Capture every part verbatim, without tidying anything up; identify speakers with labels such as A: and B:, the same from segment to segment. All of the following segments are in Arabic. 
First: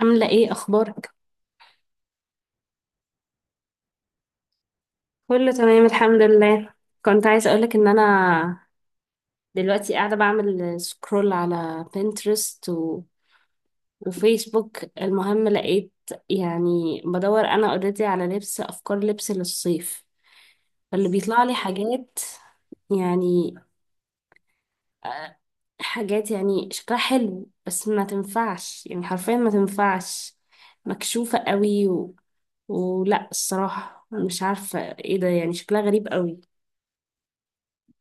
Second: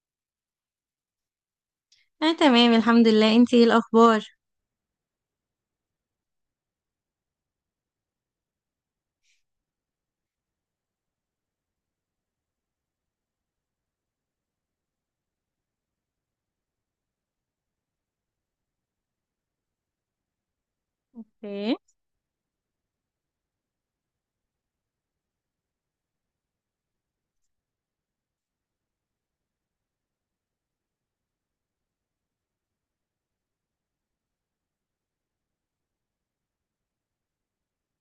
A: عاملة ايه اخبارك؟
B: اه تمام الحمد لله. انتي ايه الاخبار؟
A: كله تمام الحمد لله. كنت عايزة اقولك ان انا دلوقتي قاعدة بعمل سكرول على بنترست و... وفيسبوك. المهم لقيت، يعني بدور انا اوريدي على لبس، افكار لبس للصيف اللي بيطلع لي
B: ايه.
A: حاجات يعني. آه، حاجات يعني شكلها حلو، بس ما تنفعش، يعني حرفيا ما تنفعش، مكشوفة قوي و... ولا الصراحة مش عارفة ايه ده، يعني شكلها غريب قوي.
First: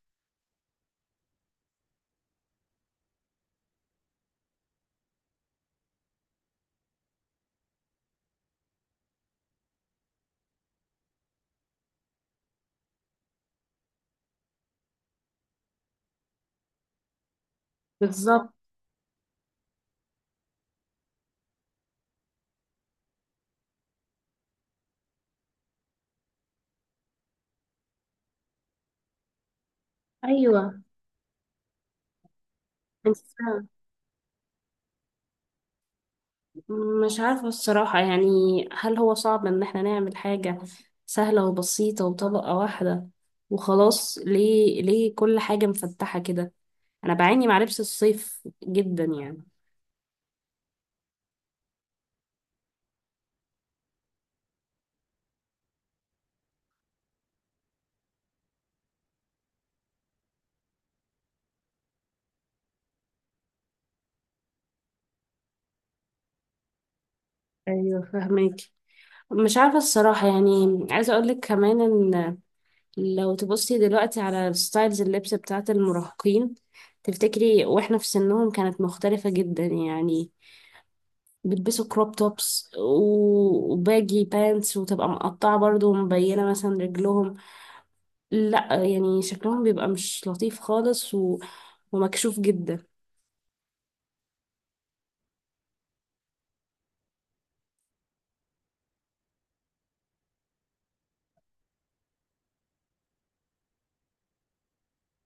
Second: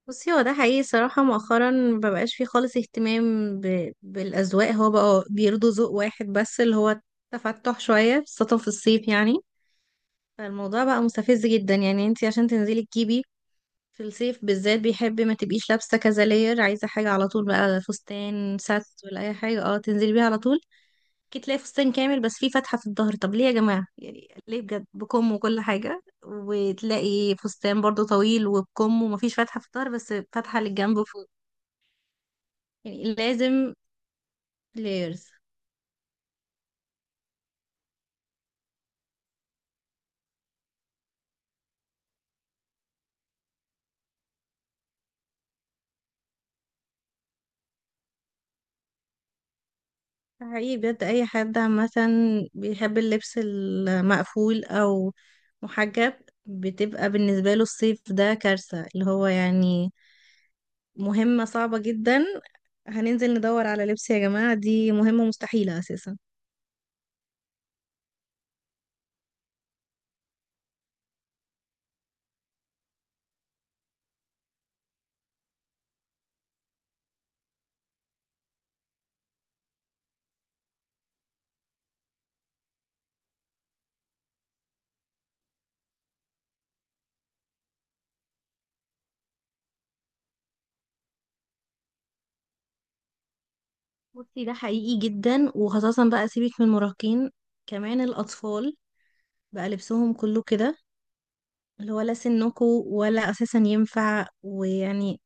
B: بصي، هو ده حقيقي صراحة مؤخرا مبقاش فيه خالص اهتمام ب... بالأذواق. هو بقى بيرضوا ذوق واحد بس، اللي هو تفتح شوية خاصة في الصيف يعني فالموضوع بقى مستفز جدا. يعني انتي عشان تنزلي تجيبي في الصيف بالذات، بيحب ما تبقيش لابسة كذا لاير، عايزة حاجة على طول بقى،
A: بالظبط.
B: فستان ساتس ولا أي حاجة اه تنزلي بيها على طول. ممكن تلاقي فستان كامل بس فيه فتحة في الظهر، طب ليه يا جماعة؟ يعني ليه بجد، بكم وكل حاجة، وتلاقي فستان برضو طويل وبكم ومفيش فتحة في الظهر بس فتحة
A: ايوه.
B: للجنب فوق. يعني
A: بس
B: لازم لايرز.
A: مش عارفه الصراحه يعني، هل هو صعب ان احنا نعمل حاجه سهله وبسيطه وطبقه واحده وخلاص؟ ليه، ليه كل حاجه مفتحه كده؟ انا بعاني مع لبس الصيف جدا يعني.
B: حقيقي بجد أي حد عامة بيحب اللبس المقفول أو محجب، بتبقى بالنسبة له الصيف ده كارثة، اللي هو يعني مهمة صعبة جدا. هننزل ندور على لبس يا جماعة، دي مهمة مستحيلة أساسا.
A: ايوه، فهمك. مش عارفه الصراحه يعني، عايزه اقول لك كمان ان لو تبصي دلوقتي على ستايلز اللبس بتاعت المراهقين، تفتكري واحنا في سنهم كانت مختلفه جدا يعني؟ بيلبسوا كروب توبس و- وباجي بانتس، وتبقى مقطعة برضو ومبينة مثلا رجلهم. لا يعني شكلهم بيبقى مش لطيف خالص و... ومكشوف جدا.
B: بصي، ده حقيقي جدا، وخاصة بقى سيبك من المراهقين، كمان الأطفال بقى لبسهم كله كده، اللي هو لا سنكو ولا أساسا ينفع، ويعني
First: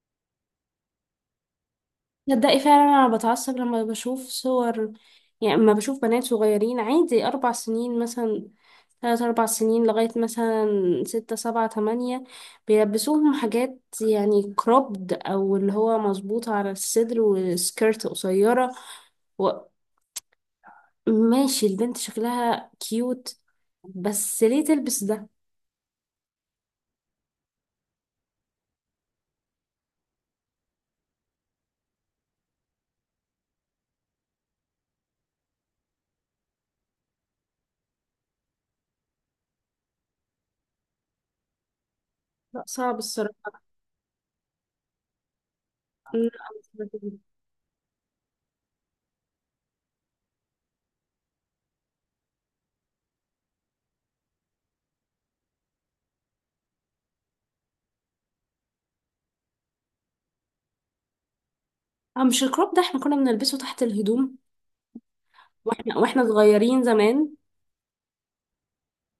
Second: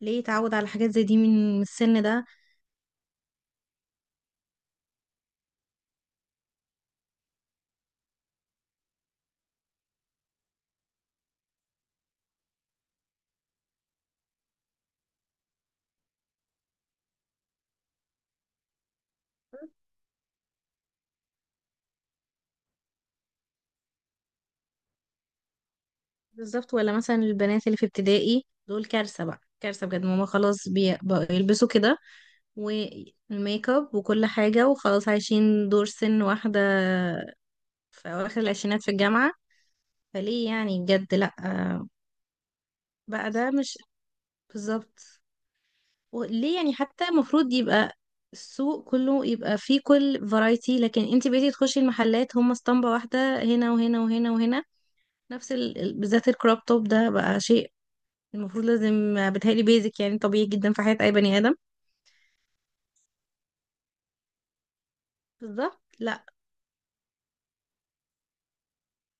B: ليه يتعود على حاجات زي دي من من السن ده؟
A: تصدقي فعلا انا بتعصب لما بشوف صور. يعني لما بشوف بنات صغيرين عادي اربع سنين مثلا، ثلاث أربع سنين، لغاية مثلا ستة سبعة تمانية، بيلبسوهم حاجات يعني كروبد، أو اللي هو مظبوطة على الصدر وسكيرت قصيرة. ماشي البنت شكلها كيوت، بس ليه تلبس ده؟
B: بالظبط. ولا مثلا البنات اللي في ابتدائي دول كارثة بقى، كارثة بجد. ماما خلاص، بي- بقوا يلبسوا كده، والميك اب وكل حاجة، وخلاص عايشين دور سن واحدة في أواخر العشرينات في الجامعة. فليه يعني بجد؟ لأ،
A: لا صعب
B: بقى ده
A: الصراحة.
B: مش بالظبط. و-
A: لا،
B: ليه
A: مش
B: يعني؟ حتى
A: بحبه.
B: المفروض يبقى السوق كله يبقى فيه كل فرايتي، لكن انت بقيتي تخشي المحلات هم اسطمبة واحدة، هنا وهنا وهنا وهنا، نفس ال... ال- بالذات الكروب توب ده بقى شيء المفروض لازم، بتهيألي بيزك يعني، طبيعي جدا في حياة أي بني آدم.
A: اه، مش الكروب ده احنا كنا بنلبسه تحت الهدوم
B: بالظبط.
A: واحنا واحنا
B: لا،
A: صغيرين زمان.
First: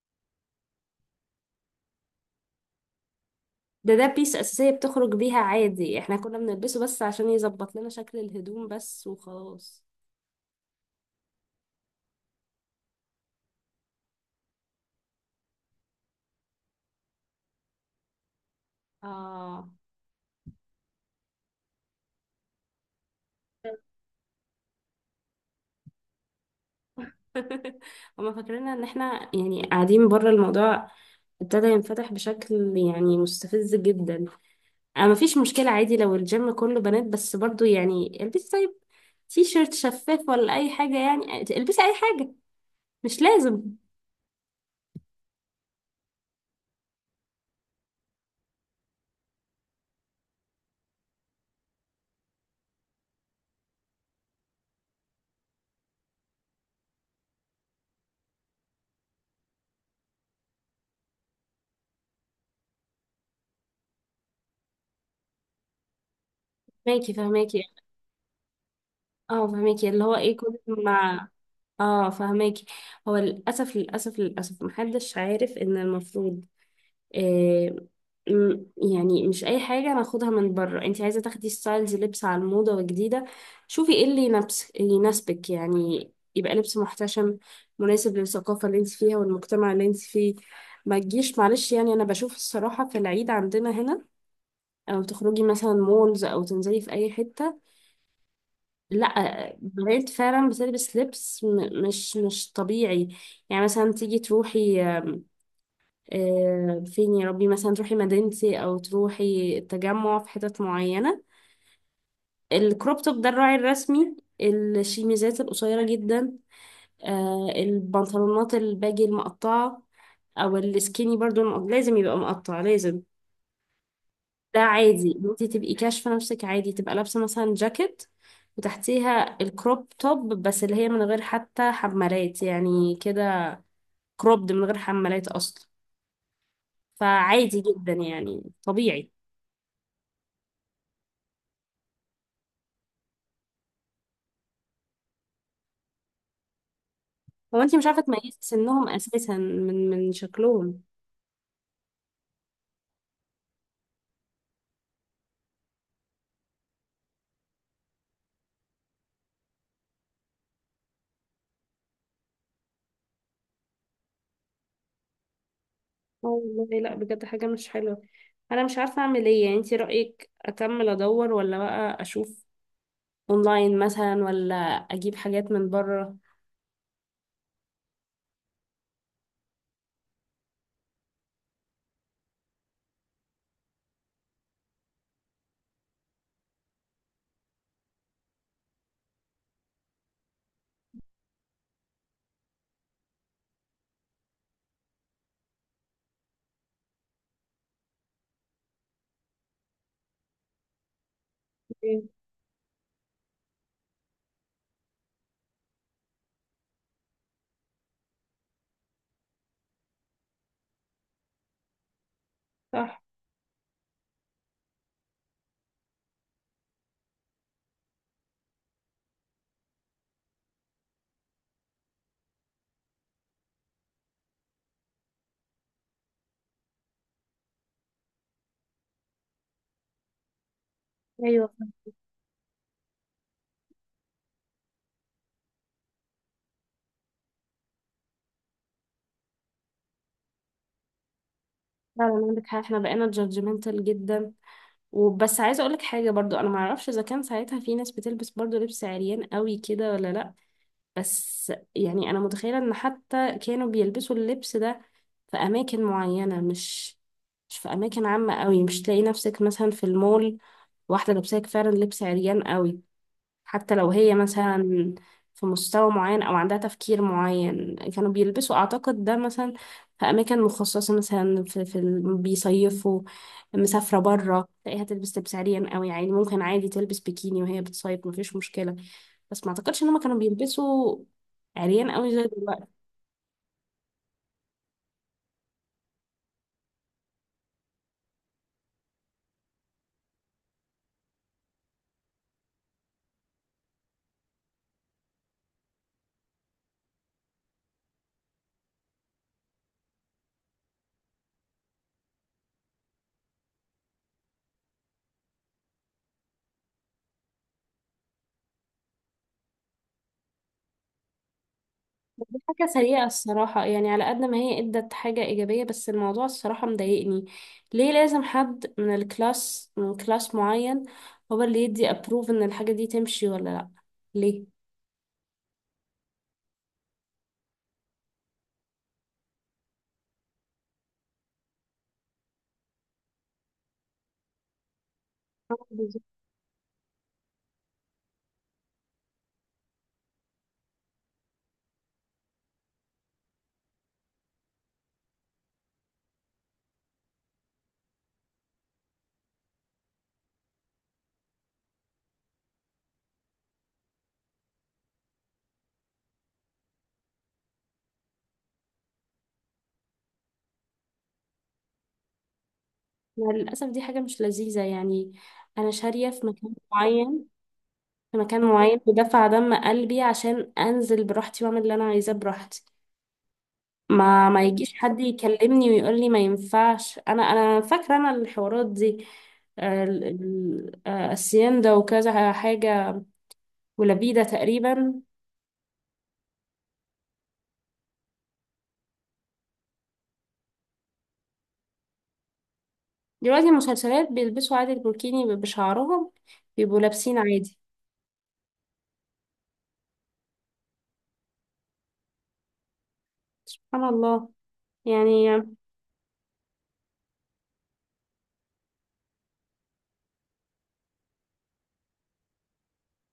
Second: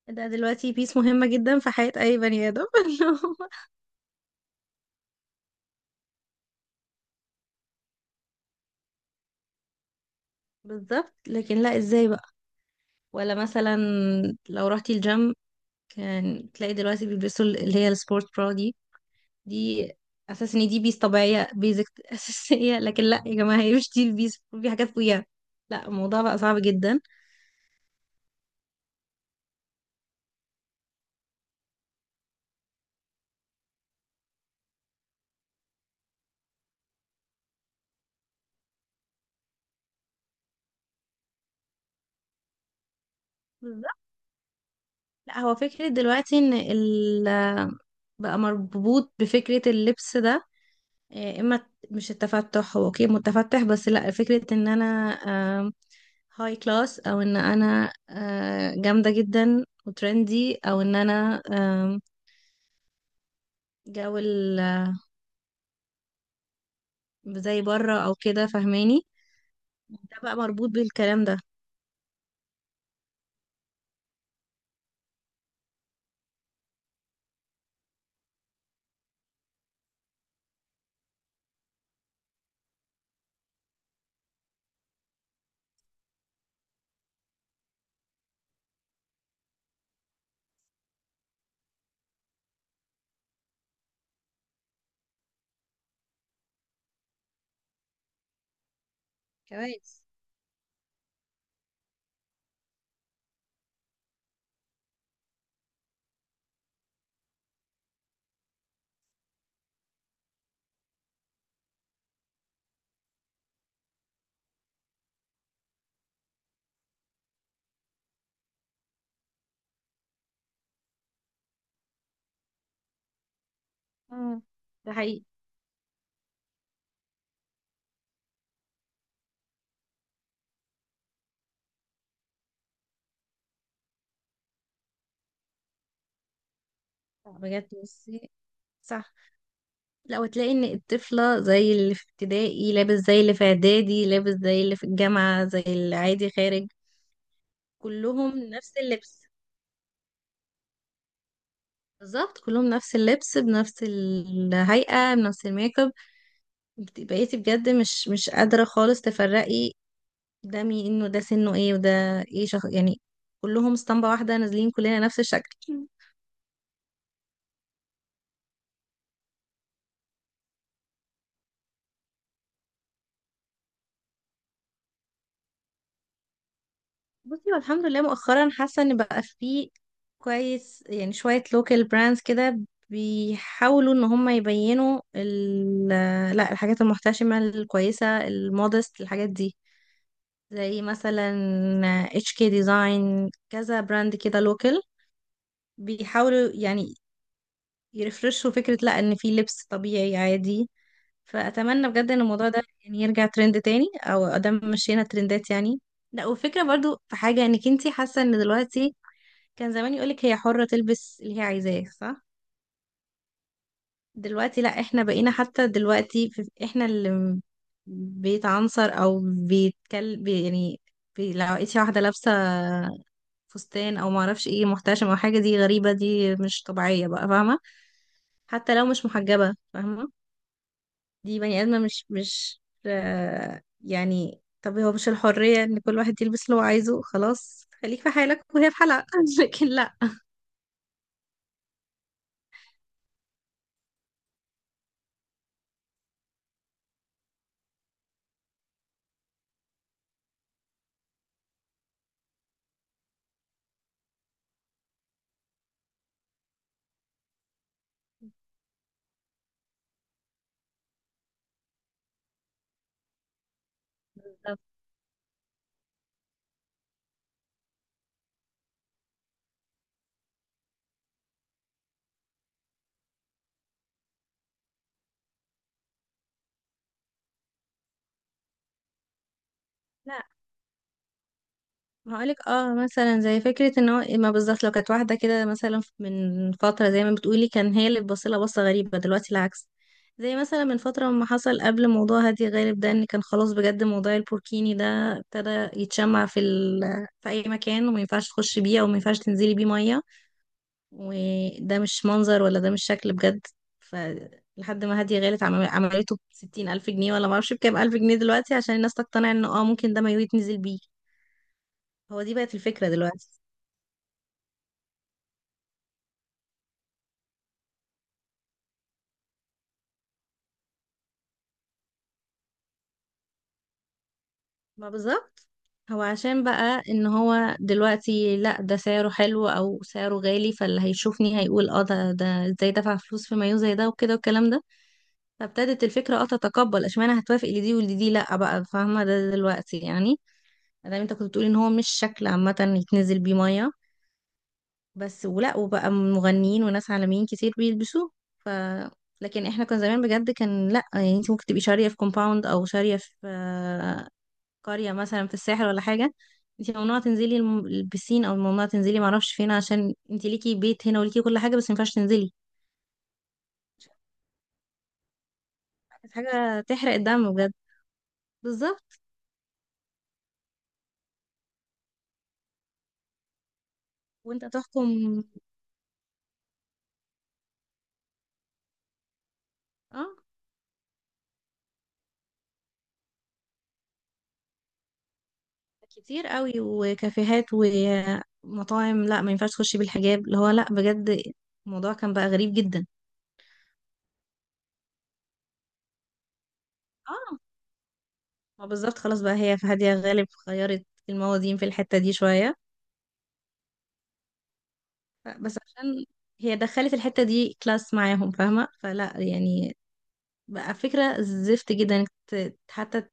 B: ده دلوقتي بيس مهمة جدا في حياة أي بني آدم إن هو-
A: ده ده بيس أساسية بتخرج بيها عادي، احنا كنا بنلبسه بس عشان يظبط لنا شكل الهدوم بس وخلاص.
B: بالظبط. لكن لا، ازاي بقى؟ ولا مثلا لو رحتي الجيم، كان تلاقي دلوقتي بيلبسوا اللي هي السبورت برا دي.
A: اه.
B: دي اساس ان دي بيس طبيعيه، بيزك اساسيه، لكن لا يا جماعه، هي مش دي البيس، في حاجات فوقيها. لا، الموضوع بقى صعب جدا.
A: هما فاكرين ان احنا يعني قاعدين بره الموضوع. ابتدى ينفتح بشكل يعني مستفز جدا. انا مفيش مشكلة عادي لو الجيم كله بنات، بس برضو يعني البسي طيب، تي شيرت شفاف ولا اي حاجه، يعني البسي اي حاجه، مش لازم.
B: بالظبط. لا هو فكره دلوقتي ان ال بقى مربوط بفكره اللبس ده، آه، اما مش التفتح، هو اوكي متفتح، بس لا، فكره ان انا هاي كلاس، او ان انا آه، جامده جدا وترندي، او ان انا آم، جو ال- آه،
A: فهماكي
B: زي
A: فهماكي.
B: بره او كده، فاهماني؟
A: اه، فهماكي اللي هو
B: ده بقى
A: ايه كل
B: مربوط بالكلام
A: مع.
B: ده.
A: اه، فهماكي. هو للاسف للاسف للاسف محدش عارف ان المفروض، آه م- يعني مش اي حاجه ناخدها من بره. انت عايزه تاخدي ستايلز لبس على الموضه وجديده، شوفي ايه اللي ينبس- يناسبك، يعني يبقى لبس محتشم مناسب للثقافه اللي انت فيها والمجتمع اللي انت فيه. ما تجيش معلش، يعني انا بشوف الصراحه في العيد عندنا هنا، او تخرجي مثلا مولز، او تنزلي في اي حته، لا
B: كويس.
A: بنات فعلا بتلبس لبس م- مش مش طبيعي. يعني مثلا تيجي تروحي آه، فين يا ربي، مثلا تروحي مدينتي او تروحي التجمع في حتت معينه. الكروب توب ده الراعي الرسمي، الشيميزات القصيره جدا، آه، البنطلونات الباجي المقطعه او السكيني برضو، الم- لازم يبقى مقطع لازم.
B: مم.
A: ده
B: ده
A: عادي
B: حقيقي.
A: إن انت تبقي كاشفه نفسك، عادي تبقى لابسه مثلا جاكيت وتحتيها الكروب توب، بس اللي هي من غير حتى حمالات، يعني كده كروبد من غير حمالات اصلا.
B: لا،
A: فعادي
B: بجد
A: جدا،
B: بصي،
A: يعني طبيعي.
B: صح. لا وتلاقي ان الطفلة زي اللي في ابتدائي، لابس زي اللي في اعدادي، لابس زي اللي في الجامعة، زي اللي عادي خارج.
A: هو انت مش عارفه تميزي
B: كلهم نفس
A: سنهم
B: اللبس.
A: اساسا من من شكلهم.
B: بالظبط، كلهم نفس اللبس بنفس الهيئة بنفس الميك اب. بت- بقيتي بجد مش مش قادرة خالص تفرقي ده مين، انه ده سنه ايه، وده ايه شخص يعني. كلهم اسطمبة واحدة نازلين، كلنا نفس الشكل.
A: آه والله، لا بجد حاجه مش حلوه. انا مش عارفه اعمل ايه، يعني انت رايك اكمل ادور، ولا بقى اشوف اونلاين مثلا، ولا اجيب حاجات من بره؟
B: بصي، هو الحمد لله مؤخرا حاسه ان بقى فيه كويس، يعني شويه لوكال براندز كده بيحاولوا ان هم يبينوا ال، لا، الحاجات المحتشمه الكويسه المودست، الحاجات دي زي مثلا اتش كي ديزاين، كذا براند كده لوكال بيحاولوا يعني يرفرشوا فكره، لا ان في لبس طبيعي عادي. فاتمنى
A: إيه،
B: بجد ان الموضوع ده يعني يرجع ترند تاني، او ادام مشينا ترندات يعني. لا، وفكرة برضو في حاجة، انك انتي حاسة ان دلوقتي كان زمان يقولك هي حرة تلبس اللي هي عايزاه، صح؟
A: صح.
B: دلوقتي لا، احنا بقينا حتى دلوقتي في- احنا اللي م- بيتعنصر او بيتكل بي يعني، بي لو لقيتي واحدة لابسة فستان او معرفش ايه محتشمة او حاجة، دي غريبة، دي مش طبيعية بقى، فاهمة؟ حتى لو مش محجبة، فاهمة؟ دي
A: ايوه.
B: بني آدمة مش مش آه، يعني. طب هو مش الحرية ان كل واحد يلبس اللي هو عايزه؟ خلاص، خليك في حالك وهي في حالها لكن
A: فعلا عندك حق، احنا بقينا جادجمنتال جدا وبس. عايزه اقولك حاجه برضو، انا معرفش اذا كان ساعتها في ناس بتلبس برضو لبس عريان قوي كده ولا لا. بس يعني انا متخيله ان حتى كانوا بيلبسوا اللبس ده في اماكن معينه، مش مش في اماكن عامه قوي. مش تلاقي نفسك مثلا في المول واحده لابساك فعلا لبس عريان قوي. حتى لو هي مثلا في مستوى معين أو عندها تفكير معين، كانوا بيلبسوا أعتقد ده مثلا في أماكن مخصصة، مثلا في, في ال- بيصيفوا، مسافرة برا تلاقيها تلبس لبس عريان قوي. يعني ممكن عادي تلبس بيكيني وهي بتصيف، مفيش مشكلة. بس ما أعتقدش إن هما كانوا
B: لا.
A: بيلبسوا عريان قوي زي
B: هقولك
A: دلوقتي.
B: اه، مثلا زي فكرة ان هو، ما بالظبط، لو كانت واحدة كده مثلا من فترة زي ما بتقولي، كان هي اللي بتبصلها بصة غريبة، دلوقتي العكس. زي مثلا من فترة، ما حصل قبل موضوع هادي غالب ده، ان كان خلاص بجد موضوع البوركيني ده ابتدى يتشمع في ال... في اي مكان، وما ينفعش تخش بيه، او ما ينفعش تنزلي بيه مية، وده مش منظر، ولا ده مش شكل بجد. ف لحد ما هادية غالب عمل- عملته بستين ألف جنيه، ولا معرفش بكام ألف جنيه دلوقتي، عشان الناس تقتنع انه اه ممكن ده ما يتنزل بيه. هو دي بقت
A: حاجة
B: الفكرة
A: سيئة
B: دلوقتي.
A: الصراحة، يعني على قد ما هي ادت حاجة ايجابية، بس الموضوع الصراحة مضايقني. ليه لازم حد من الكلاس، من كلاس معين، هو اللي يدي ابروف ان الحاجة دي تمشي ولا لا؟ ليه؟
B: ما بالظبط. هو عشان بقى ان هو دلوقتي لا، ده سعره حلو او سعره غالي، فاللي هيشوفني هيقول اه، ده ده ازاي دفع فلوس في مايو زي ده وكده والكلام ده. فابتدت
A: بالظبط.
B: الفكره اه تتقبل، اشمعنى هتوافق لدي ولدي لا بقى، فاهمه ده دلوقتي يعني. مادام انت كنت بتقولي ان هو مش شكل عامه يتنزل بيه ميه بس، ولا وبقى مغنيين وناس عالميين كتير بيلبسوه. ف لكن احنا كنا زمان بجد كان لا يعني، انت ممكن تبقي شاريه في كومباوند، او شاريه في آه، قرية مثلا في الساحل ولا حاجة، انت ممنوعة تنزلي الم- البسين، او ممنوعة تنزلي معرفش فين، عشان انت ليكي بيت هنا وليكي كل حاجة، بس مينفعش تنزلي.
A: مع للأسف دي حاجة مش لذيذة يعني. أنا شارية
B: كانت
A: في مكان
B: حاجة تحرق
A: معين،
B: الدم بجد.
A: في مكان معين
B: بالظبط،
A: بدفع دم قلبي عشان أنزل براحتي وأعمل اللي أنا عايزاه براحتي. ما ما
B: وانت
A: يجيش حد
B: تحكم.
A: يكلمني ويقول لي ما ينفعش. انا انا فاكره انا الحوارات دي، ال-
B: اه،
A: ال- آه، السيندا وكذا حاجه ولبيده تقريبا.
B: كتير قوي، وكافيهات ومطاعم، لا ما ينفعش تخشي بالحجاب، اللي هو لا بجد، الموضوع كان بقى غريب جدا.
A: دلوقتي المسلسلات بيلبسوا عادي البوركيني بشعرهم، بيبقوا لابسين
B: اه،
A: عادي.
B: ما بالظبط، خلاص بقى هي في هادية غالب غيرت الموازين في الحتة دي شوية.
A: سبحان الله يعني.
B: ف- بس عشان هي دخلت الحتة دي كلاس معاهم، فاهمة؟ فلا يعني بقى فكرة زفت جدا انك ت- حتى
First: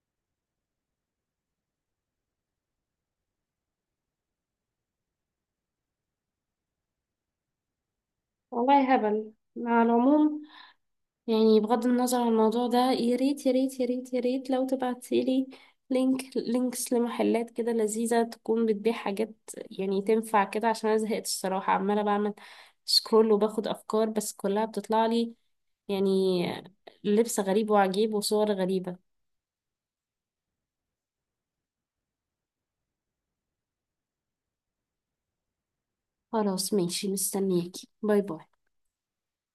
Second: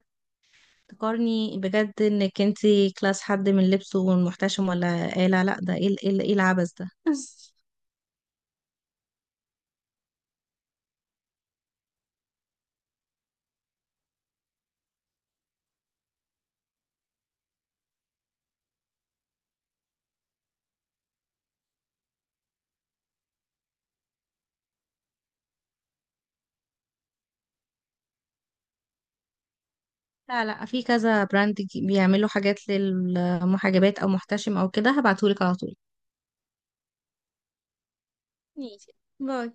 B: تقارني بجد انك انتي كلاس حد من لبسه والمحتشم ولا ايه. لا لا، ده ايه ال- ايه ال- ايه العبث ده
A: والله هبل. على العموم، يعني بغض النظر عن الموضوع ده، يا ريت يا ريت يا ريت يا ريت لو تبعتيلي لينك، لينكس لمحلات كده لذيذة، تكون بتبيع حاجات يعني تنفع كده. عشان أنا زهقت الصراحة، عمالة بعمل سكرول وباخد أفكار، بس كلها بتطلع لي يعني لبس غريب وعجيب وصور غريبة.
B: لا لا، في كذا براند ج- بيعملوا حاجات للمحجبات او محتشم او كده، هبعتهولك على طول.
A: خلاص ماشي مستنياكي. باي باي.
B: ماشي، باي.